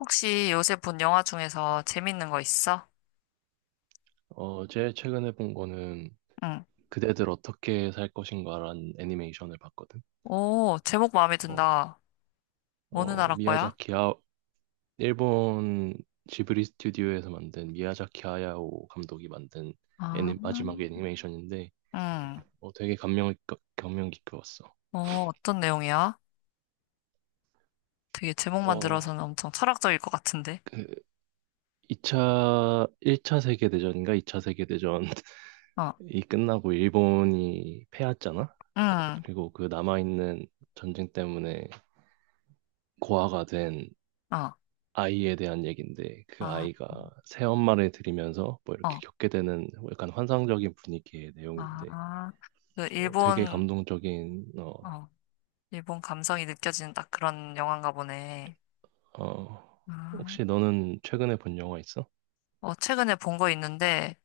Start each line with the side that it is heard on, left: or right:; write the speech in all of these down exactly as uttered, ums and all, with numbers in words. left: 혹시 요새 본 영화 중에서 재밌는 거 있어?
right: 어, 제일 최근에 본 거는
left: 응.
right: 그대들 어떻게 살 것인가라는 애니메이션을 봤거든.
left: 오, 제목 마음에
right: 어,
left: 든다. 어느
right: 어,
left: 나라 거야?
right: 미야자키 아, 일본 지브리 스튜디오에서 만든 미야자키 하야오 감독이 만든
left: 아.
right: 애니, 마지막 애니메이션인데
left: 응.
right: 어, 되게 감명, 깊- 감명 깊게 봤어.
left: 어, 어떤 내용이야? 되게 제목만
right: 어,
left: 들어서는 엄청 철학적일 것 같은데.
right: 그 이차 일 차 세계대전인가 이 차 세계대전이
left: 어,
right: 끝나고 일본이 패했잖아.
left: 응,
right: 그리고 그 남아있는 전쟁 때문에 고아가 된
left: 어,
right: 아이에 대한 얘기인데 그
left: 아,
right: 아이가 새엄마를 들이면서 뭐 이렇게
left: 어,
right: 겪게 되는 뭐 약간 환상적인 분위기의 내용인데
left: 아. 그
right: 어, 되게
left: 일본,
right: 감동적인. 어,
left: 어, 일본 감성이 느껴지는 딱 그런 영화인가 보네.
right: 어,
left: 아.
right: 혹시 너는 최근에 본 영화 있어?
left: 어, 최근에 본 거 있는데,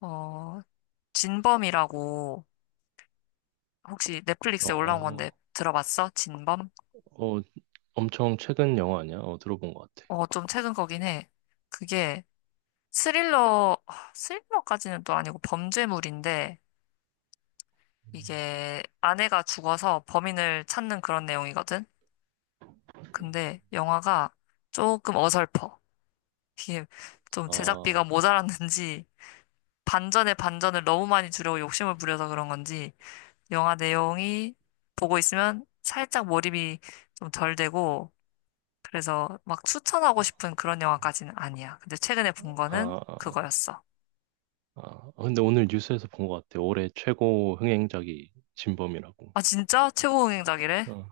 left: 어, 진범이라고 혹시 넷플릭스에 올라온 건데
right: 어,
left: 들어봤어? 진범?
right: 어 엄청 최근 영화 아니야? 어, 들어본 것 같아.
left: 어, 좀 최근 거긴 해. 그게 스릴러, 아, 스릴러까지는 또 아니고 범죄물인데,
right: 음.
left: 이게 아내가 죽어서 범인을 찾는 그런 내용이거든? 근데 영화가 조금 어설퍼. 이게 좀
right: 아,
left: 제작비가 모자랐는지, 반전에 반전을 너무 많이 주려고 욕심을 부려서 그런 건지, 영화 내용이 보고 있으면 살짝 몰입이 좀 덜 되고, 그래서 막 추천하고 싶은 그런 영화까지는 아니야. 근데 최근에 본
right: 아,
left: 거는
right: 아,
left: 그거였어.
right: 아, 근데 오늘 뉴스에서 본 것 같아. 올해 최고 흥행작이 진범이라고.
left: 아, 진짜? 최고 응행작이래.
right: 어,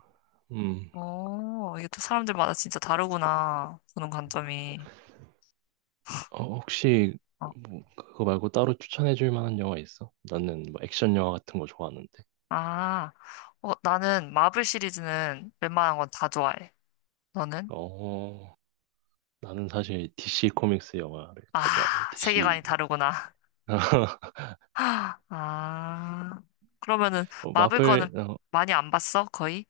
right: 음.
left: 어, 이게 또 사람들마다 진짜 다르구나. 보는 관점이.
right: 어, 혹시
left: 어,
right: 뭐 그거 말고 따로 추천해 줄 만한 영화 있어? 나는 뭐 액션 영화 같은 거 좋아하는데.
left: 아, 어, 나는 마블 시리즈는 웬만한 건 다 좋아해. 너는?
right: 어, 나는 사실 디씨 코믹스 영화를 다 좋아하거든.
left: 아,
right: 디씨.
left: 세계관이 다르구나. 아, 그러면은
right: 어,
left: 마블 거는
right: 마블 어,
left: 많이 안 봤어? 거의?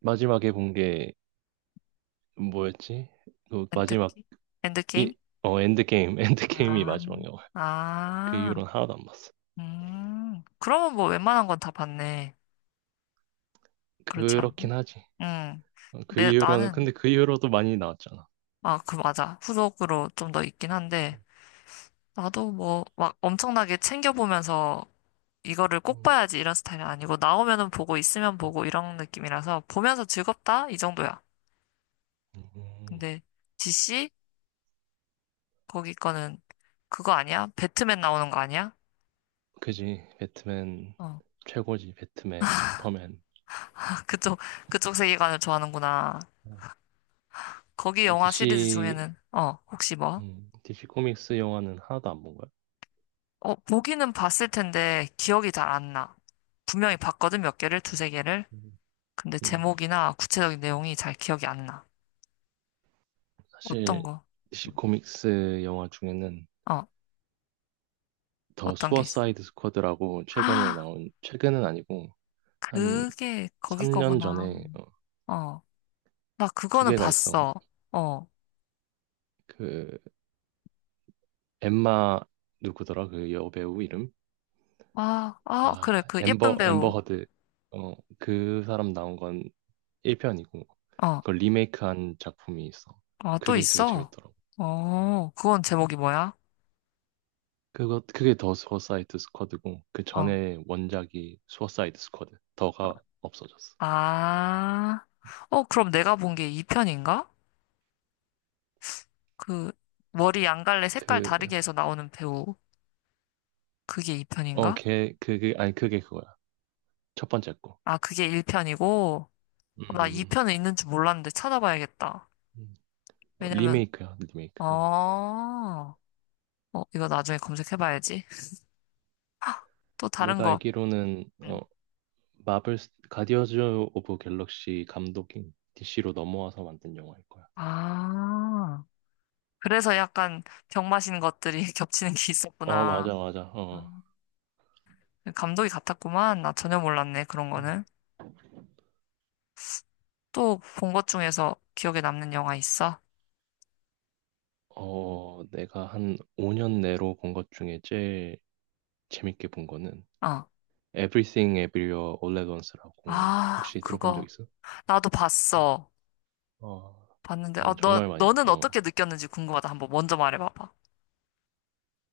right: 마지막에 본 게 뭐였지? 그 마지막
left: 엔드게임? 엔드게임?
right: 이, 어 엔드게임, 엔드게임이
left: 아,
right: 마지막 영화. 그
left: 아,
right: 이후로는 하나도 안 봤어.
left: 음. 그러면 뭐 웬만한 건 다 봤네. 그렇지 않나?
right: 그렇긴 하지.
left: 응.
right: 어, 그
left: 내,
right: 이후로는
left: 나는,
right: 근데 그 이후로도 많이 나왔잖아.
left: 아, 그 맞아. 후속으로 좀 더 있긴 한데 나도 뭐 막 엄청나게 챙겨보면서 이거를 꼭
right: 음,
left: 봐야지 이런 스타일은 아니고 나오면은 보고 있으면
right: 음,
left: 보고 이런 느낌이라서 보면서 즐겁다 이 정도야.
right: 음.
left: 근데 디씨 거기 거는 그거 아니야? 배트맨 나오는 거 아니야?
right: 그지. 배트맨
left: 어.
right: 최고지. 배트맨, 슈퍼맨.
left: 그쪽 그쪽 세계관을 좋아하는구나.
right: 어.
left: 거기
right: 어,
left: 영화 시리즈
right: DC,
left: 중에는 어, 혹시 뭐?
right: 음, 디씨 코믹스 영화는 하나도 안 본 거야.
left: 어, 보기는 봤을 텐데 기억이 잘 안 나. 분명히 봤거든, 몇 개를, 두세 개를.
right: 음,
left: 근데
right: 음,
left: 제목이나 구체적인 내용이 잘 기억이 안 나. 어떤
right: 사실
left: 거?
right: 디씨 코믹스 영화 중에는
left: 어,
right: 더
left: 어떤 게 있어?
right: 수어사이드 스쿼드라고 최근에
left: 아,
right: 나온, 최근은 아니고 한
left: 그게 거기
right: 삼 년
left: 거구나.
right: 전에 어,
left: 어, 나
right: 두
left: 그거는
right: 개가 있어.
left: 봤어. 어,
right: 그 엠마 누구더라? 그 여배우 이름?
left: 아, 아,
right: 아,
left: 그래, 그 예쁜
right: 엠버 엠버
left: 배우.
right: 허드. 어, 그 사람 나온 건 일 편이고
left: 어,
right: 그걸 리메이크한 작품이 있어.
left: 아, 또
right: 그게 되게
left: 있어.
right: 재밌더라고.
left: 어, 그건 제목이 뭐야?
right: 그거 그게 더 수어사이드 스쿼드고 그
left: 어,
right: 전에 원작이 수어사이드 스쿼드 더가 없어졌어.
left: 아, 어, 그럼 내가 본 게 이 편인가? 그 머리 양갈래 색깔 다르게
right: 그
left: 해서 나오는 배우. 그게
right: 어
left: 이 편인가?
right: 걔 그게 아니 그게 그거야, 첫 번째 거.
left: 아, 그게 일 편이고. 나
right: 음,
left: 이 편은 있는 줄 몰랐는데 찾아봐야겠다.
right: 음. 어,
left: 왜냐면,
right: 리메이크야
left: 어,
right: 리메이크. 어.
left: 어, 이거 나중에 검색해봐야지. 또 다른
right: 내가
left: 거.
right: 알기로는
left: 응.
right: 어 마블 스- 가디언즈 오브 갤럭시 감독인 디씨로 넘어와서 만든 영화일 거야.
left: 아, 그래서 약간 병 마신 것들이 겹치는 게
right: 어,
left: 있었구나.
right: 맞아, 맞아. 어,
left: 아, 감독이 같았구만. 나 전혀 몰랐네, 그런
right: 음.
left: 거는. 또 본 것 중에서 기억에 남는 영화 있어?
right: 어, 내가 한 오 년 내로 본 것 중에 제일 재밌게 본 거는
left: 어.
right: Everything Everywhere All at Once라고
left: 아,
right: 혹시 들어본 적
left: 그거.
right: 있어?
left: 나도 봤어.
right: 어,
left: 봤는데, 어,
right: 난
left: 너,
right: 정말 많이 봤.
left: 너는 어떻게
right: 어,
left: 느꼈는지 궁금하다. 한번 먼저 말해봐봐.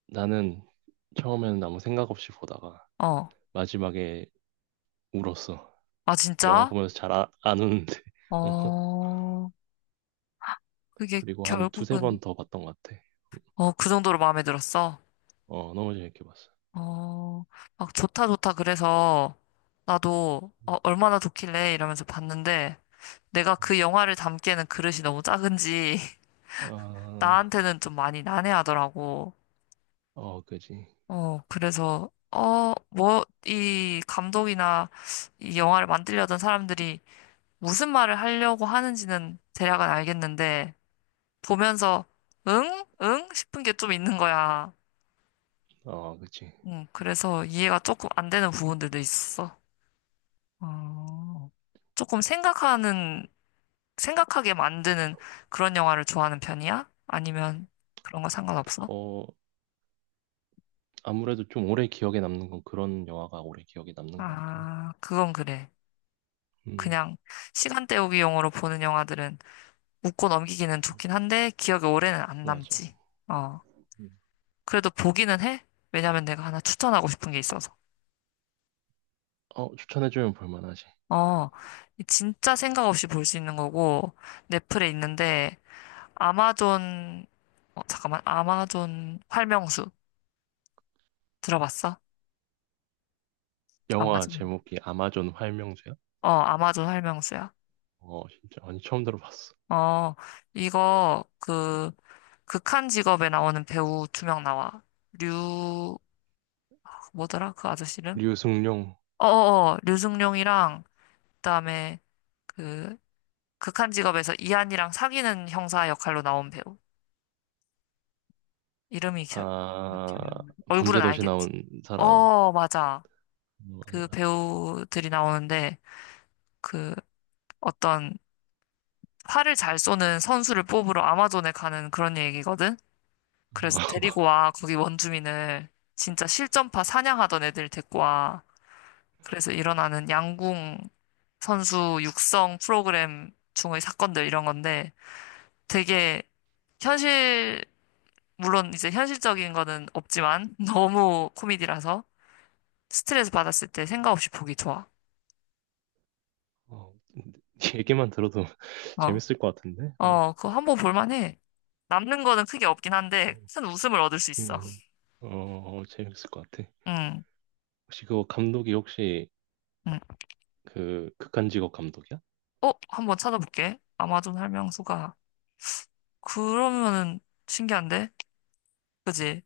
right: 나는 처음에는 아무 생각 없이 보다가
left: 어.
right: 마지막에 울었어.
left: 아,
right: 영화
left: 진짜?
right: 보면서 잘 아, 안 우는데. 어,
left: 어, 그게
right: 그리고 한 두세
left: 결국은,
right: 번 더 봤던 것 같아.
left: 어, 그 정도로 마음에 들었어.
right: 어, 너무 재밌게 봤어.
left: 어, 막 좋다 좋다 그래서 나도 어, 얼마나 좋길래 이러면서 봤는데 내가
right: 음.
left: 그 영화를 담기에는 그릇이 너무 작은지
right: 아,
left: 나한테는 좀 많이 난해하더라고.
right: 어, 그지.
left: 어, 그래서 어, 뭐, 이 감독이나 이 영화를 만들려던 사람들이 무슨 말을 하려고 하는지는 대략은 알겠는데 보면서 응? 응? 싶은 게 좀 있는 거야.
right: 어, 그지.
left: 응, 그래서 이해가 조금 안 되는 부분들도 있어. 어, 조금 생각하는, 생각하게 만드는 그런 영화를 좋아하는 편이야? 아니면 그런 거 상관없어?
right: 어, 아무래도 좀 오래 기억에 남는 건 그런 영화가 오래 기억에 남는 것 같긴 해.
left: 아, 그건 그래.
right: 음,
left: 그냥 시간 때우기용으로 보는 영화들은 웃고 넘기기는 좋긴 한데 기억에 오래는 안
right: 맞아.
left: 남지. 어,
right: 음.
left: 그래도 보기는 해. 왜냐면 내가 하나 추천하고 싶은 게 있어서.
right: 어, 추천해주면 볼만하지.
left: 어, 진짜 생각 없이 볼 수 있는 거고 넷플에 있는데 아마존, 어, 잠깐만, 아마존 활명수 들어봤어?
right: 영화
left: 아마존.
right: 제목이 아마존 활명제야?
left: 어, 아마존 설명서야.
right: 어, 진짜. 아니, 처음 들어봤어.
left: 어, 이거 그 극한 직업에 나오는 배우 두 명 나와. 류 그 뭐더라? 그 아저씨는?
right: 류승룡,
left: 어어어, 류승룡이랑 그다음에 그 극한 직업에서 이한이랑 사귀는 형사 역할로 나온 배우. 이름이 기-
right: 아,
left: 기억이 안 나네. 얼굴은
right: 범죄도시
left: 알겠지.
right: 나온 사람.
left: 어, 맞아.
right: 어,
left: 그
right: 맞아.
left: 배우들이 나오는데 그 어떤 활을 잘 쏘는 선수를 뽑으러 아마존에 가는 그런 얘기거든. 그래서
right: 어,
left: 데리고 와, 거기 원주민을. 진짜 실전파 사냥하던 애들 데리고 와. 그래서 일어나는 양궁 선수 육성 프로그램 중의 사건들, 이런 건데 되게 현실, 물론 이제 현실적인 거는 없지만 너무 코미디라서 스트레스 받았을 때 생각 없이 보기 좋아.
right: 어, 얘기만 들어도
left: 어,
right: 재밌을 것 같은데? 어,
left: 어, 그거 한 번 볼만해. 남는 거는 크게 없긴 한데
right: 어,
left: 큰 웃음을 얻을 수
right: 음,
left: 있어.
right: 음. 어, 어, 재밌을 것 같아.
left: 응,
right: 혹시 그거 감독이 혹시
left: 응.
right: 그 극한직업 감독이야?
left: 어, 한번 찾아볼게. 아마존 설명서가 그러면은 신기한데? 그지?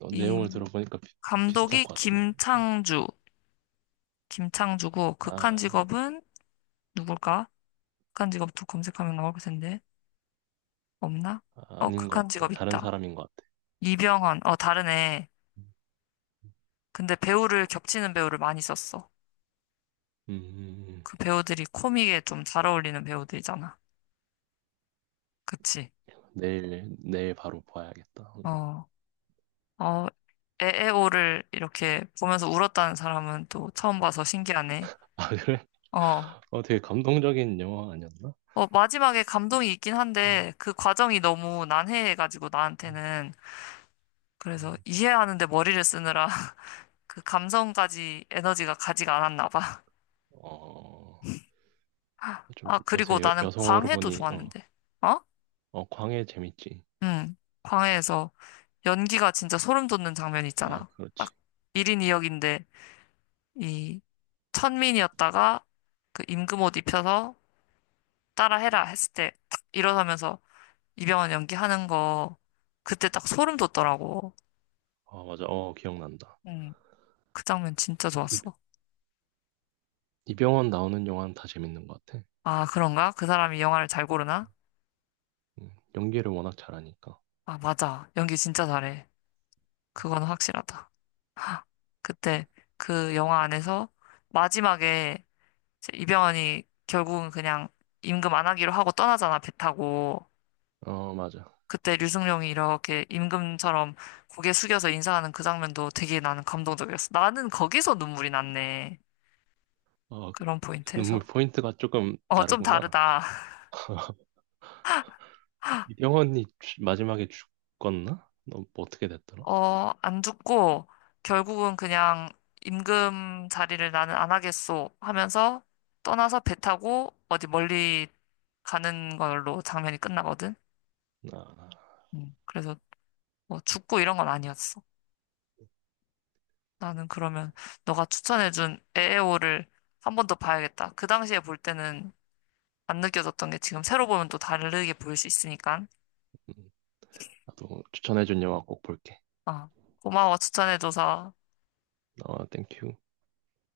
right: 어, 내용을
left: 이
right: 들어보니까 비, 비슷할
left: 감독이
right: 것 같은데.
left: 김창주, 김창주고 극한
right: 아,
left: 직업은 누굴까? 극한 직업도 검색하면 나올 텐데 없나?
right: 아,
left: 어,
right: 아닌 것
left: 극한
right: 같아.
left: 직업
right: 다른
left: 있다.
right: 사람인 것 같아.
left: 이병헌, 어 다르네.
right: 음,
left: 근데 배우를, 겹치는 배우를 많이 썼어.
right: 음, 음.
left: 그 배우들이 코믹에 좀 잘 어울리는 배우들이잖아. 그치?
right: 내일, 내일 바로 봐야겠다.
left: 어, 어, 에에오를 이렇게 보면서 울었다는 사람은 또 처음 봐서 신기하네.
right: 아, 그래?
left: 어,
right: 어, 되게 감동적인 영화 아니었나?
left: 어, 마지막에 감동이 있긴
right: 어,
left: 한데 그 과정이 너무 난해해가지고
right: 음,
left: 나한테는 그래서
right: 음.
left: 이해하는데 머리를 쓰느라 그 감성까지 에너지가 가지가 않았나 봐.
right: 어, 좀
left: 아, 그리고
right: 요새 여,
left: 나는
right: 여성어로
left: 광해도
right: 보니 어,
left: 좋았는데. 어?
right: 어, 광해 재밌지.
left: 응. 광해에서 연기가 진짜 소름 돋는 장면
right: 아,
left: 있잖아.
right: 그렇지.
left: 딱 일 인 이 역인데 이 역인데 이 천민이었다가 그 임금 옷 입혀서 따라해라 했을 때 딱 일어서면서 이병헌 연기하는 거 그때 딱 소름 돋더라고.
right: 아, 맞아. 어, 기억난다.
left: 응. 그 장면 진짜
right: 이,
left: 좋았어.
right: 이병헌 나오는 영화는 다 재밌는 것 같아.
left: 아, 그런가? 그 사람이 영화를 잘 고르나?
right: 음, 연기를 워낙 잘하니까.
left: 아, 맞아. 연기 진짜 잘해. 그건 확실하다. 하, 그때 그 영화 안에서 마지막에 이제 이병헌이 결국은 그냥 임금 안 하기로 하고 떠나잖아, 배 타고.
right: 어, 맞아.
left: 그때 류승룡이 이렇게 임금처럼 고개 숙여서 인사하는 그 장면도 되게 나는 감동적이었어. 나는 거기서 눈물이 났네.
right: 어,
left: 그런
right: 눈물
left: 포인트에서.
right: 포인트가 조금
left: 어, 좀
right: 다르구나.
left: 다르다.
right: 이병헌이 죽- 마지막에 죽었나? 너뭐 어떻게 됐더라?
left: 어, 안 듣고 결국은 그냥 임금 자리를 나는 안 하겠소 하면서 떠나서 배 타고 어디 멀리 가는 걸로 장면이 끝나거든.
right: 아,
left: 음, 그래서 뭐 죽고 이런 건 아니었어. 나는 그러면 너가 추천해준 에에오를 한 번 더 봐야겠다. 그 당시에 볼 때는 안 느껴졌던 게 지금 새로 보면 또 다르게 보일 수 있으니까.
right: 음, 나도 추천해준 영화 꼭 볼게.
left: 어, 고마워 추천해줘서.
right: 어, 땡큐.